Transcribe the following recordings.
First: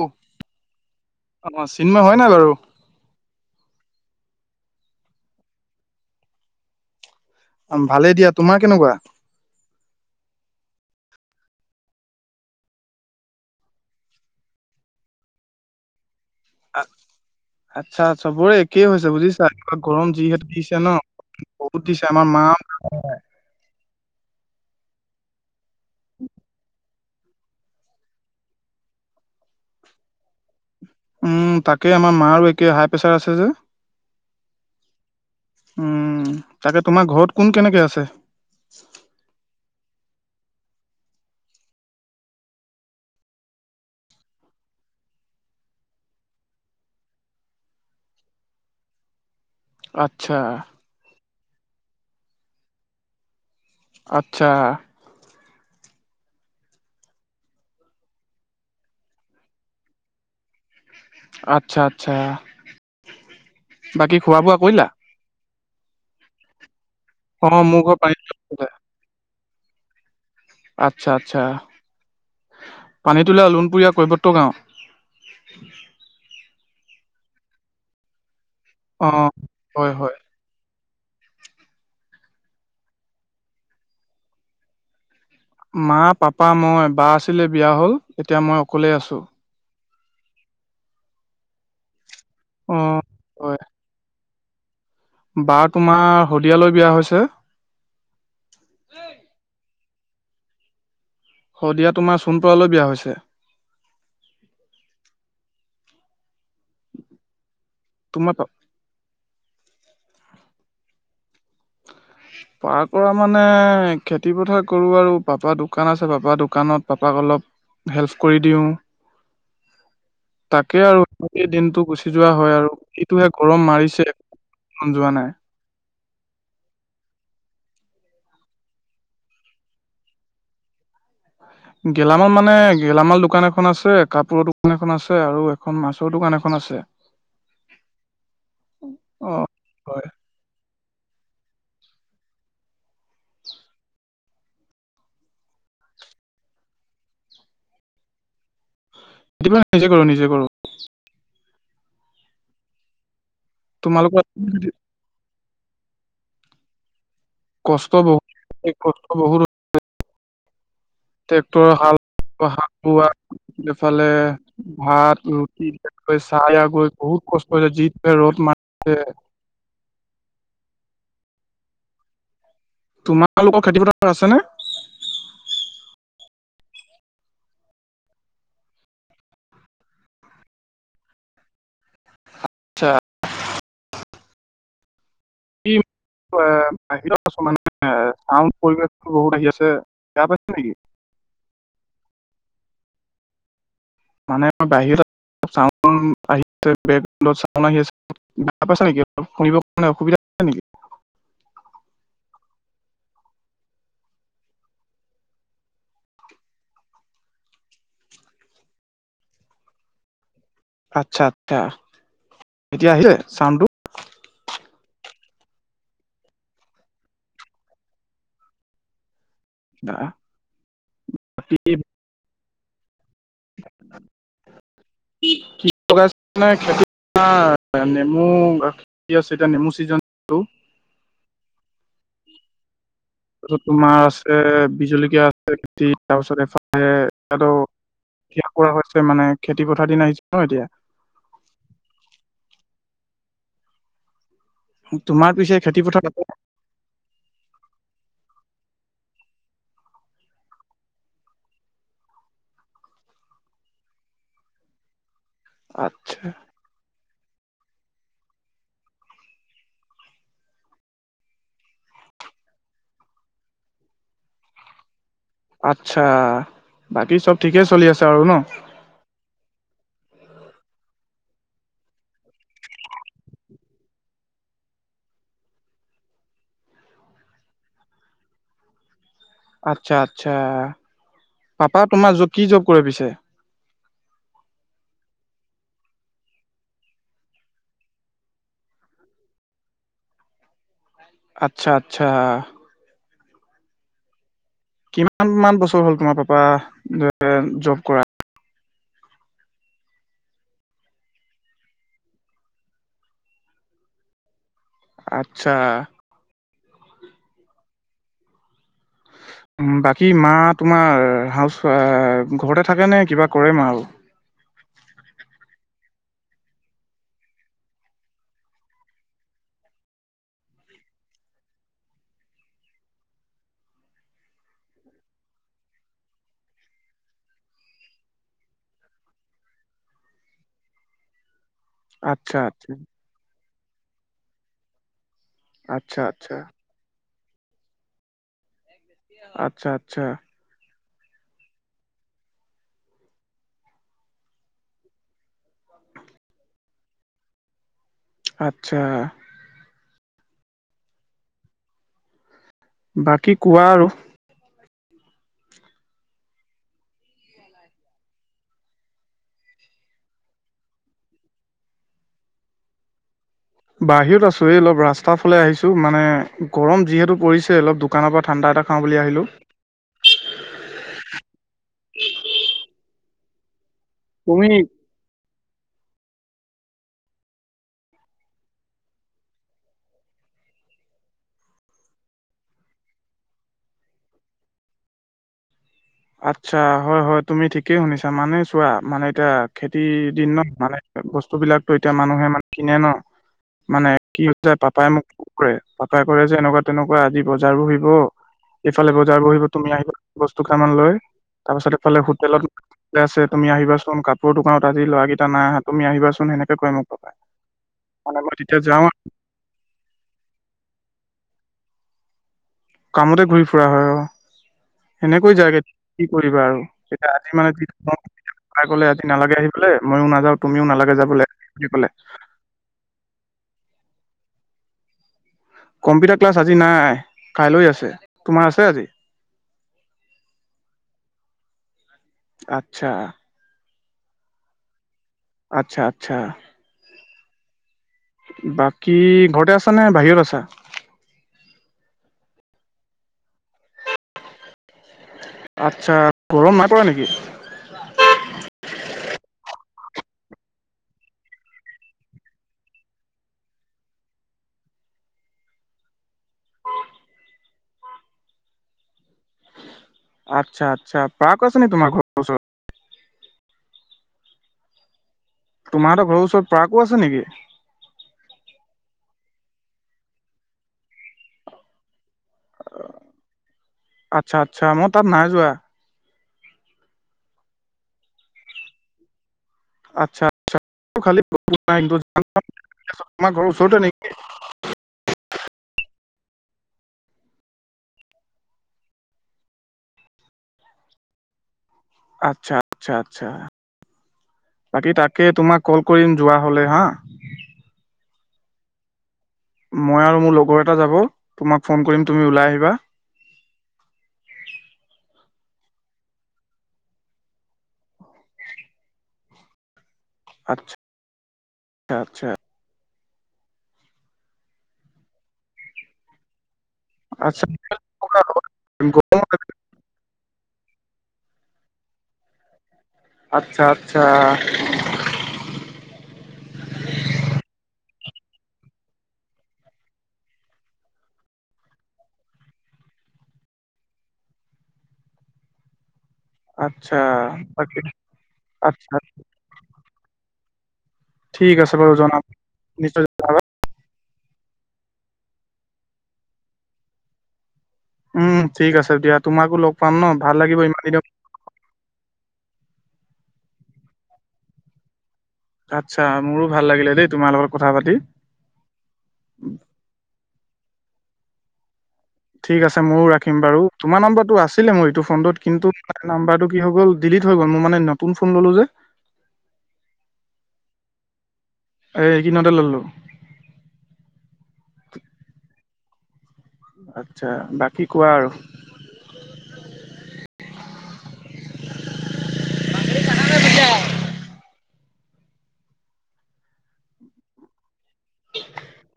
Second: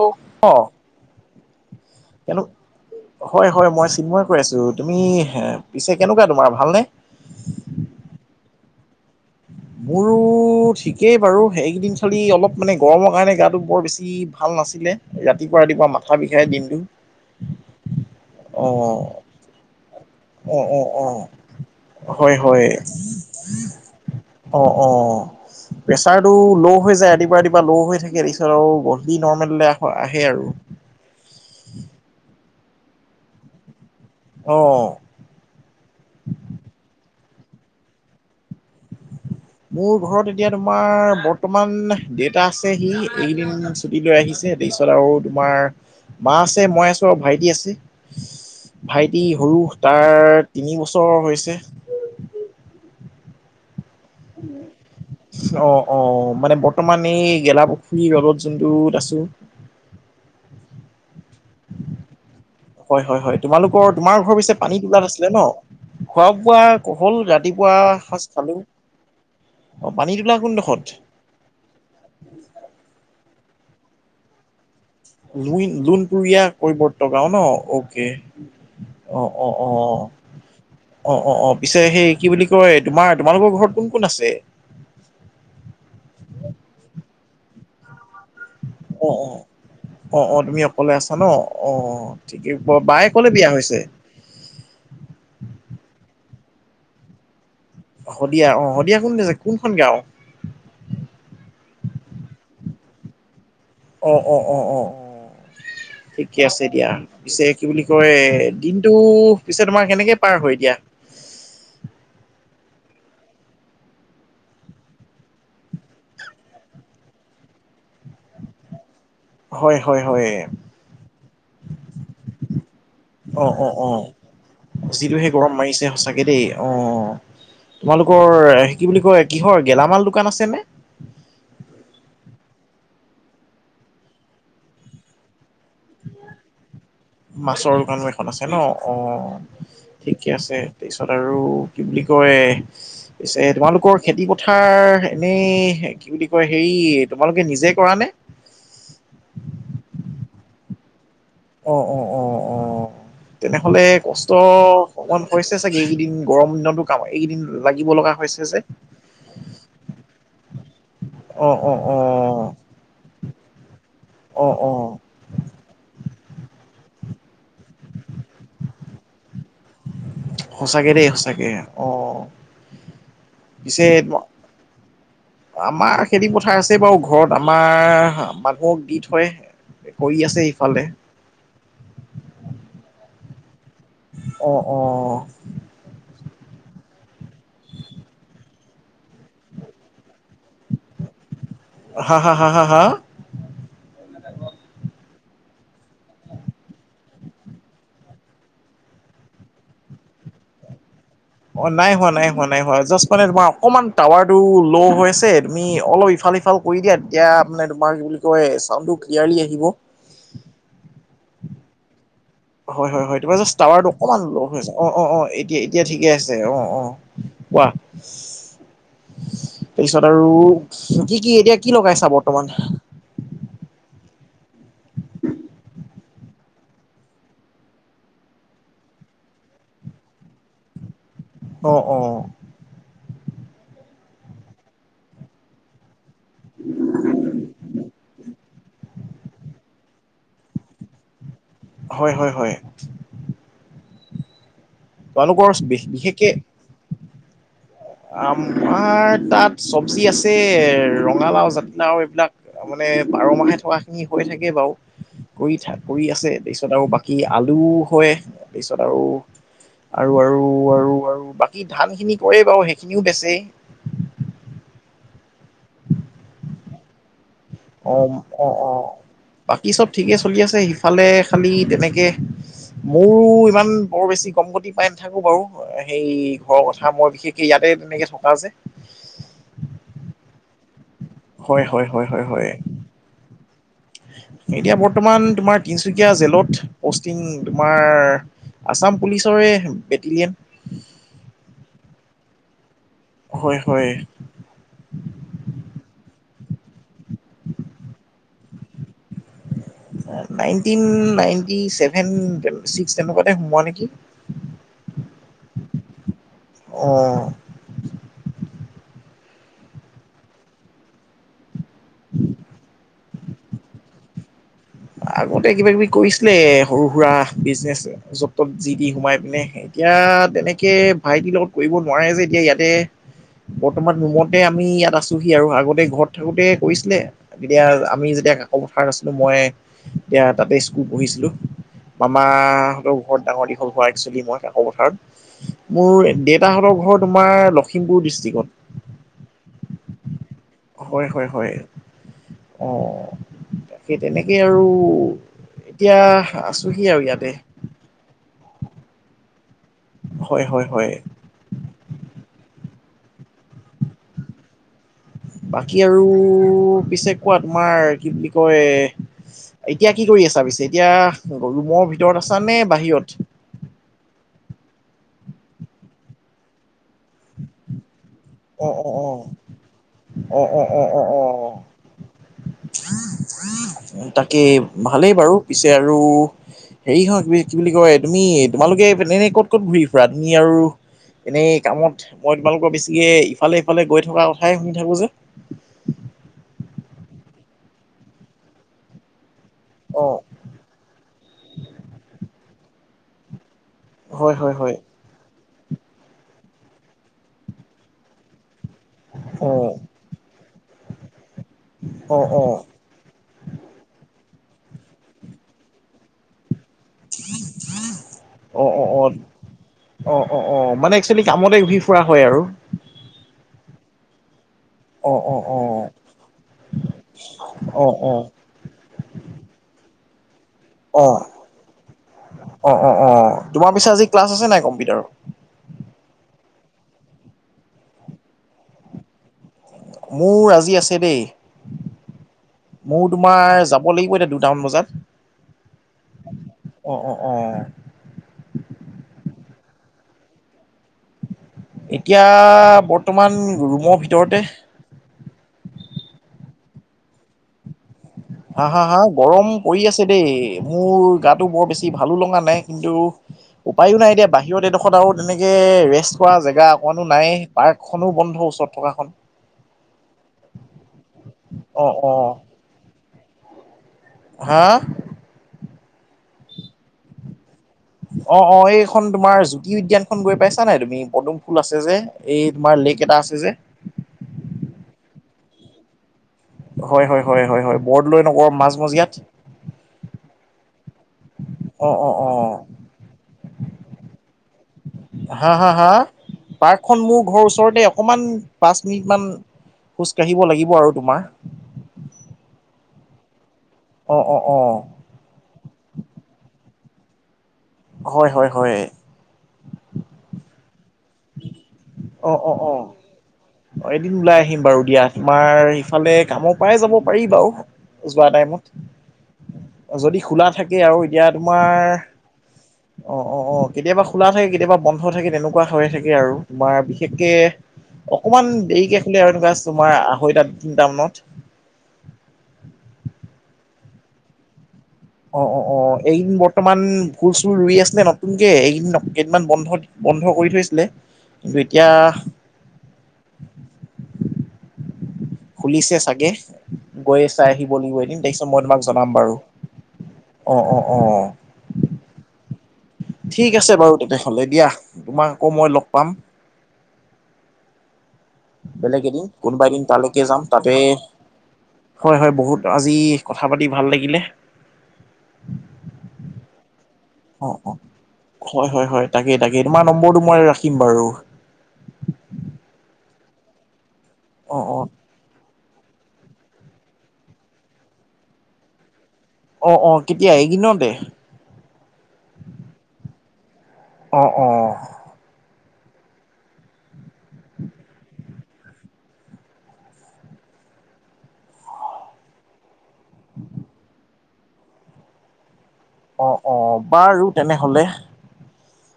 অ চিন্ময় হয় নাই বাৰু হয়, হয় মই চিনমই এ' কৈ আছো। তুমি পিছে কেনেকুৱা তোমাৰ ভালনে? ভালেই দিয়া তোমাৰ কেনেকুৱা? মোৰো। ঠিকেই বাৰু সেইকেইদিন খালি অলপ মানে গৰমৰ কাৰণে গাটো বৰ বেছি ভাল নাছিলে ৰাতিপুৱা ৰাতিপুৱা মা মাথা বিষায় দনটো অ'। চা গৰম যিহে। অ', অ', অ', হয়, মা হয়। অ', অ', প্ৰচাৰটো ল' হৈ যায় ৰাতিপুৱা, ৰাতিপুৱা ল' হৈ থাকে। [unintelligible] তাৰপিছত আৰু গধুলি নৰ্মেললৈ আহে আৰু। উম, তাকে আমাৰ মাৰো একে হাই প্ৰেছাৰ আছে যে। অ'। উম, তাকে তোমাৰ ঘৰত কোন কেনেকে আছে? মোৰ ঘৰত এতিয়া তোমাৰ বৰ্তমান দেটা আছে হি [unintelligible] ছুটি লৈ আহিছে তাৰপিছত আৰু তোমাৰ মা আছে, মই আছো আৰু ভাইটি আছে। ভাইটি সৰু আচ্ছা তাৰ তিনি বছৰ হৈছে। আচ্ছা। অ অ মানে বৰ্তমান এই গেলাপুখুৰীৰ লগত যোনটোত আছো। আচ্ছা আচ্ছা। হয় হয় হয় তোমালোকৰ তোমাৰ বাকী ঘৰৰ খোৱা পিছে বোৱা পানী কৰিলা? তোলাত আছিলে ন? খোৱা বোৱা? হ'ল অ ৰাতিপুৱা মোৰ ঘৰ পানী সজ খালো। অ পানী তোলা কোন দেখ? আচ্ছা আচ্ছা পানী তোলা লোণপুৰীয়া কবত্ত গাঁওত। লুন লুণপুৰীয়া কৈ বৰ্তগাঁও ন অকে। অ অ অ। হয় হয় অ অ অ পিছে সেই কি বুলি কয় তোমাৰ তোমালোকৰ ঘৰত কোন কোন আছে? মা পাপা মই বা আছিলে বিয়া হ'ল এতিয়া মই অকলেই অ আছোঁ। অ অ তুমি অকলে আছা ন অ ঠিকেই অ বাই অকলে বিয়া হৈছে? বাৰ তোমাৰ শদিয়ালৈ বিয়া হৈছে। শদিয়া অ শদিয়া কোনছে কোনখন গাও? শদিয়া তোমাৰ চোণপলৈ বিয়া হৈছে। অ অ অ অ অ ঠিকে আছে দিয়া পিছে কি বুলি কয় তোমাৰ দিনটো পিছেত তোমাৰ সেনেকে পাৰ হয় এতিয়া। পাৰ কৰা মানে খেতি পথাৰ কৰোঁ আৰু পাপাৰ দোকান আছে পাপাৰ দোকানত পাপাক অলপ। হেল্প কৰি দিওঁ। হয় হয় হয়। তাকে আৰু এ দিনটো গুচি যোৱা হয় আৰু যটোহে অ অ গৰম অ মাৰিছে। মন যোৱা যিটোহে গৰম মাৰিছে সঁচাকে। তাকে দেই অ তোমালোকৰ কি বুলি কয় কিহৰ গেলামাল দোকান আছে নে? গেলামাল মানে গেলামাল দোকান এখন আছে কাপোৰৰ দোকান এখন আছে আৰু এখন মাছৰ দোকান এখন আছে। মাছৰ দোকানো এখন আছে ন অ। ঠিকে আছে তাৰ পিছত আৰু কি বুলি কয়। পিছে তোমালোকৰ খেতিপথাৰ এনেই কি বুলি কয় হেৰি তোমালোকে নিজে কৰা নে? এতিপা নিজে কৰো নিজে কৰো। অ অ অ অ তেনেহলে তোমালোকৰ কষ্ট। অকমান হৈছে চাগে এইকেইদিন গৰম দিনতো কাম এইকেইদিন লাগিব কষ্ট লগা হৈছে যে। বহুত কষ্ট অ', ট্ৰেক্টৰৰ অ', হাল অ', হাল বোৱা এইফালে। অ', অ'। ভাত ৰুটিকৈ চাই গৈ বহুত কষ্ট হৈছে যিটে ৰ'দ মাৰিছে। সচাকে দেই সঁচাকে অ। তোমালোকৰ পিছে খেতিপথাৰ আছেনে? আমাৰ খেতি পথাৰ আছে বাৰু ঘৰত আমাৰ মানুহক দি থয়। হৈ আছে ইফালে। চাৰ। অ অ অ। আছো মানো। পৰিৱেশ বহুত আহি আছে বেয়া পাইছে নেকি? হা হা হা হা হা। মানে বাহিৰত চা আহ চা আহ আছে। বাপ পাইছা নেকি শুনিব কাৰণে অসুবিধা? হৈছে নেকি? অ নাই হোৱা নাই হ নাই জাষ্ট মানে তোমাৰ অকমান টাৱাৰ টো ল' হৈ আছে তুমি অলপ ইফাল সফাল। কৰি দিয়া তেতিয়া মানে তোমাৰ কি বুলি কয় চাউণ্ডটো ক্লিয়াৰলি আহিব। আচ্ছা আচ্ছা। এতিয়া হয় আহিলে হয় তিবা জাষ্ট চাউণ্ডটো? টাৱাৰ। অকমান লগৰ হৈ আছে অ অ অ এতিয়া এতিয়া ঠিকে আছে অ অ কোৱা। [inaudible] তাৰপিছত বাকী আৰু কি কি এতিয়া কি লগাইছা বৰ্তমান? [inaudible] কি লগাই ন খেতি নেমু সতিয়া নেমু চিজনটো অ অ তাৰপাছত তোমাৰ আছে বি জলকীয়া আছে তাৰপিছত এফালে শেষ হোৱা হৈছে মানে খেতি পথাৰ দিন আহিছে ন এতিয়া হয় হয় হয় তোমাৰ পিছে তেওঁলোকৰ খেতি পথাৰ বিচিকে আমাৰ তাত চব্জি আছে ৰঙালাও জাতিলাও এইবিলাক তাৰ মানে বাৰ মাহে থকা খিনি হৈ থাকে বাৰু কৰি থ কৰি আচ্ছা আছে তিছত আৰু বাকী আলু হয় তপিছত আৰু আৰু আৰু আৰু আৰু বাকী ধান খিনি কৰে বাৰ সেইখিনিও বেচেই আচ্ছা বাকী চব ঠিকে চলি অ আছে আৰু ন অ অ বাকী চব ঠিকেই চলি আছে সিফালে খালী তেনেকৈ মোৰো ইমান বৰ বেছি গম গতি পাই নাথাকো বাৰু সেই ঘৰৰ কথা মই বিশেষকে ইয়াতে তেনেকে থকা যে আচ্ছা আচ্ছা হয় পাপা হয় হয় তোমাৰ হয় য কি হয় জব কৰে পিছে এতিয়া বৰ্তমান তোমাৰ তিনিচুকীয়া জেলত পষ্টিং তোমাৰ আছাম পুলিচৰে বেটেলিয়ন আচ্ছা আচ্ছা হয় হয় কিমান মান বছৰ হ'ল তোমাৰ পাপা যে জব কৰা নাইন্তিন নাইন্তি চেভেন তেনেকুৱাতে সোমোৱা নেকি অট্চা অঁ বাকী মা তোমাৰ হাউচাইফ ঘৰতে থাকেনেে কিবা কৰে মা আৰু আগতে কিবা কিবি কৰিছিলে সৰু সুৰা বিজনেচ য'ত ত'ত যি দি সোমাই পিনে এতিয়া তেনেকে ভাইটিৰ লগত কৰিব নোৱাৰে যে এতিয়া ইয়াতে বৰ্তমান ৰুমতে আমি ইয়াত আছোহি আৰু আগতে ঘৰত থাকোতে কৰিছিলে তেতিয়া আমি যেতিয়া কাকৌ কথ নাছিলো মই এতিয়া তাতে স্কুল পঢ়িছিলোঁ আচ্ছা আচ্ছা মামাহঁতক ঘৰত ডাঙৰ দিঘল হোৱা একচুৱেলি মই কাকপথাৰত। মোৰ আচ্ছা আচ্ছা দেতা হঁতৰ ঘৰত তোমাৰ লখিমপুৰ ডিষ্ট্ৰিক্টত। আচ্ছা আচ্ছা। হয় হয় হয়। অ', তাকে তেনেকেই আৰু এতিয়া আছোঁহি আৰু ইয়াতে। আচ্ছা। হয় হয় হয়। বাকী কোৱা আৰু বাকী আৰু পিছে কোৱা তোমাৰ কি বুলি কয় এতিয়া কি কৰি আছা পিছে, এতিয়া ৰুমৰ ভিতৰত আছা নে বাহিৰত? বাহিৰত আছো এই অলপ ৰাস্তাৰ ফালে আহিছোঁ, মানে গৰম যিহেতু পৰিছে অলপ দুপ দোকৰ ঠাণ্ডা এটা অ অ খাওঁ অ বুলি আহিলো অ অ অ অ অ তাকে তুমি ভালেই বাৰু পিছে আৰু হেৰি হয় কি বুলি কয় তুমি তোমালোকে এনে ক'ত ক'ত ঘূৰি ফুৰা তুমি আৰু এনেই কামত মই তোমালোকৰ বেছিকৈ ইফালে সিফালে গৈ থকা কথাই শুনি থাকোঁ যে আচ্ছা হয় হয় তুমি ঠিকেই শুনিছা মানে চোৱা মানে এতিয়া খেতিৰ অ দিন ন মানে বস্তু বিলাকো এতিয়া মানুহে মানে কিনে ন মানে কি হয় হৈছে হয় হয় পাপাই মোক পাপাই কৰে যে এনেকুৱা তেনেকুৱা আজি বজাৰ বহিব এইফালে বজাৰ বহিব অ তুমি আহিবা বস্তু কেইামান লৈ তাৰপাছত এইফালে অ হোটেলত অ আছে তুমি আহিবাচোন কাপোৰৰ দোকানত আজি ল'ৰাকেইটা নাই আহা তুমি আহিবান সেনেকে কয় মোক অ অ অ [unintelligible] অ অ অ মানে একচুৱেলি কামতে [unintelligible] ফুৰা হয় আৰু। কামতে ঘূৰি ফুৰা হয় অ। অ সেনেকৈ অ যায় গে অ কি কৰিবা আৰু, এতিয়া আজি মানে অ অ তাই কলে আজি নালাগে আহিবলৈ ময়ো নাযাও তুমিও নালাগে অ যাবলৈ বুলি কলে। অ অ অ তোমাৰ পিছে আজি ক্লাছ আছে নাই কম্পিউটাৰৰ? কম্পিউটাৰ ক্লাছ আজি নাই কাইলৈ আছে। তোমাৰ আছে আজি? মোৰ আজি আছে দেই। আচ্ছা মোৰো তোমাৰ যাব লাগিব এতিয়া দুটামান বজাত। আচ্ছা আচ্ছা। অ-অ-অ। বাকী ঘৰতে আছা নে বাহিৰত আছা? এতিয়া বৰ্তমান ৰুমৰ ভিতৰতে। আচ্ছা গৰম নাইপৰা নেকি? হা-হা-হা গৰম পৰি আছে দেই মোৰ গাটো বৰ বেছি ভালো লগা নাই কিন্তু উপায়ো নাই এতিয়া বাহিৰত এডোখৰত আৰু তেনেকৈ ৰেষ্ট কৰা জেগা অকণো নাই। পাৰ্কখনো বন্ধ ওচৰত থকাখন। আচ্ছা আচ্ছা প্ৰাক আছে ন অ তোমাৰ অ ঘৰৰ ওচৰত? হা? তোমাৰ ঘৰৰ ওচৰত প্ৰাক আছে নেকি? অ অ এইখন তোমাৰ জ্যোতি উদ্যানখন গৈ পাইছা নাই তুমি? পদুম ফুল আছে যে। এই তোমাৰ লেক এটা আছে যে। আচ্ছা আচ্ছা মই তাত নাই যোৱা। হয়-হয়-হয়-হয়-হয় বৰ্দলৈ নকৰ মাজ মজিয়াত। আচ্ছা আচ্ছা অ অ অ [unintelligible] ঘৰৰ ওচৰতে নেকি? হা-হা-হা পাৰ্কখন মোৰ ঘৰৰ ওচৰতে অকমান পাঁচ মিনিট মান খোজ কাঢ়িব লাগিব আৰু তোমাৰ। আচ্ছা আচ্ছা আচ্ছা। অ অ অ। বাকী তাকে তোমাক কল কৰিম যোৱা হ'লে হা? হয় হয় হয়। মই আৰু মোৰ লগৰ এটা যাব তোমাক ফোন কৰিম তুমি অ ওলাই অ আহিবা অ। অ এদিন ওলাই আহিম বাৰু দিয়া তোমাৰ ইফালে কামৰ পৰাই যাব পাৰি বাৰু। জোৱা টাইমত। যদি খোলা আচ্ছা থাকে আৰু এতিয়া তোমাৰ আচ্ছা অ অ অ কেতিয়াবা খোলা থাকে কেতিয়াবা বন্ধ থাকে তেনেকুৱা হৈ থাকে আৰু, তোমাৰ বিশেষকে আচ্ছা অকণমান দেৰিকে খ'লে আৰু এনেকুৱা তোমাৰ আঢ়ৈটা তিনিটা মানত। আচ্ছা আচ্ছা। অ অ অ এইকদিন বৰ্তমান ফুল-চুল ৰুই আছিলে নতুনকে, এইকদিন কেইদিনমান বন্ধ বন্ধ কৰি থৈছিলে। কিন্তু এতিয়া খুলিছে চাগে, আচ্ছা গৈয় চাই আহিব বাকী লাগিব এদিন তাৰপিছত মই তোমাক আচ্ছা জনাম বাৰু। অ অ অ। ঠিক আছে বাৰু জনাম- নিশ্চয় ঠিক আছে বাৰু তেনেয়হ'লে দিয়া তোমাক আকৌ মই লগ পাম। উম ঠিক আছে বেলেগ দিয়া এদিন, তোমাকো কোনোবা লগ এদিন পাম ন তালৈকে ভাল যাম। লাগিব তাতে ইমান দিনৰ হয় হয় বহুত আজি কথা পাতি ভাল লাগিলে। আচ্ছা মোৰো ভাল লাগিলে দেই তোমাৰ লগত কথা পাতি। হয়-হয়-হয় তাকে-তাকে তোমাৰ নম্বৰটো মই ৰাখিম বাৰু। ঠিক আছে মইও ৰাখিম বাৰু তোমাৰ নম্বৰটো অ আছিলে অ মোৰ এইটো ফোনটোত কিন্তু নাম্বাৰটো কি হৈ গ'ল ডিলিট হৈ গ'ল। মই মানে নতুন ফোন ললোঁ যে। অ' অ' কেতিয়া এইকেইদিনতে। এ এই কেইদিনতে ললোঁ। অ' অ' আচ্ছা, বাকী কোৱা আৰু। অ' অ' বাৰু তেনে হ'লে।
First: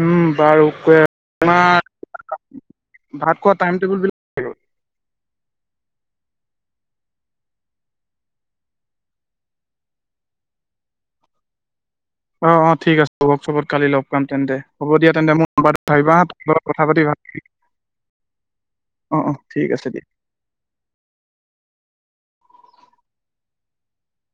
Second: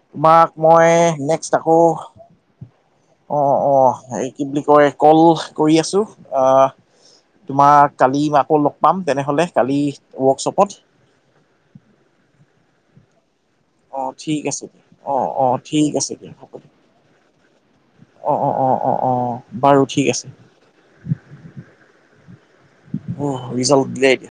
উম তোমাক বাৰু মই নেক্সট তোমাৰ আকৌ। ভাত খোৱা অ' টাইম টেবুল অ' বিলাক এই কি বুলি কয় কল কৰি আছো আহ। তোমাৰ কালি আকৌ লগ পাম তেনেহ'লে কালি ৱৰ্কশ্বপত। অ' অ' ঠিক আছে ৱৰ্কশ্বপত কালি অ লগ পাম, ঠিক তেন্তে আছে হ'ব দিয়া, অ তেন্তে অ মোৰ নম্বাৰ ঠিক আছে ভাবিবা দিয়া হ'ব হা। দিয়া কথা পাতি ভাল অ' অ' অ' অ' অ' বাৰু ঠিক আছে। অ' ৰিজাল্ট ব্ৰেক।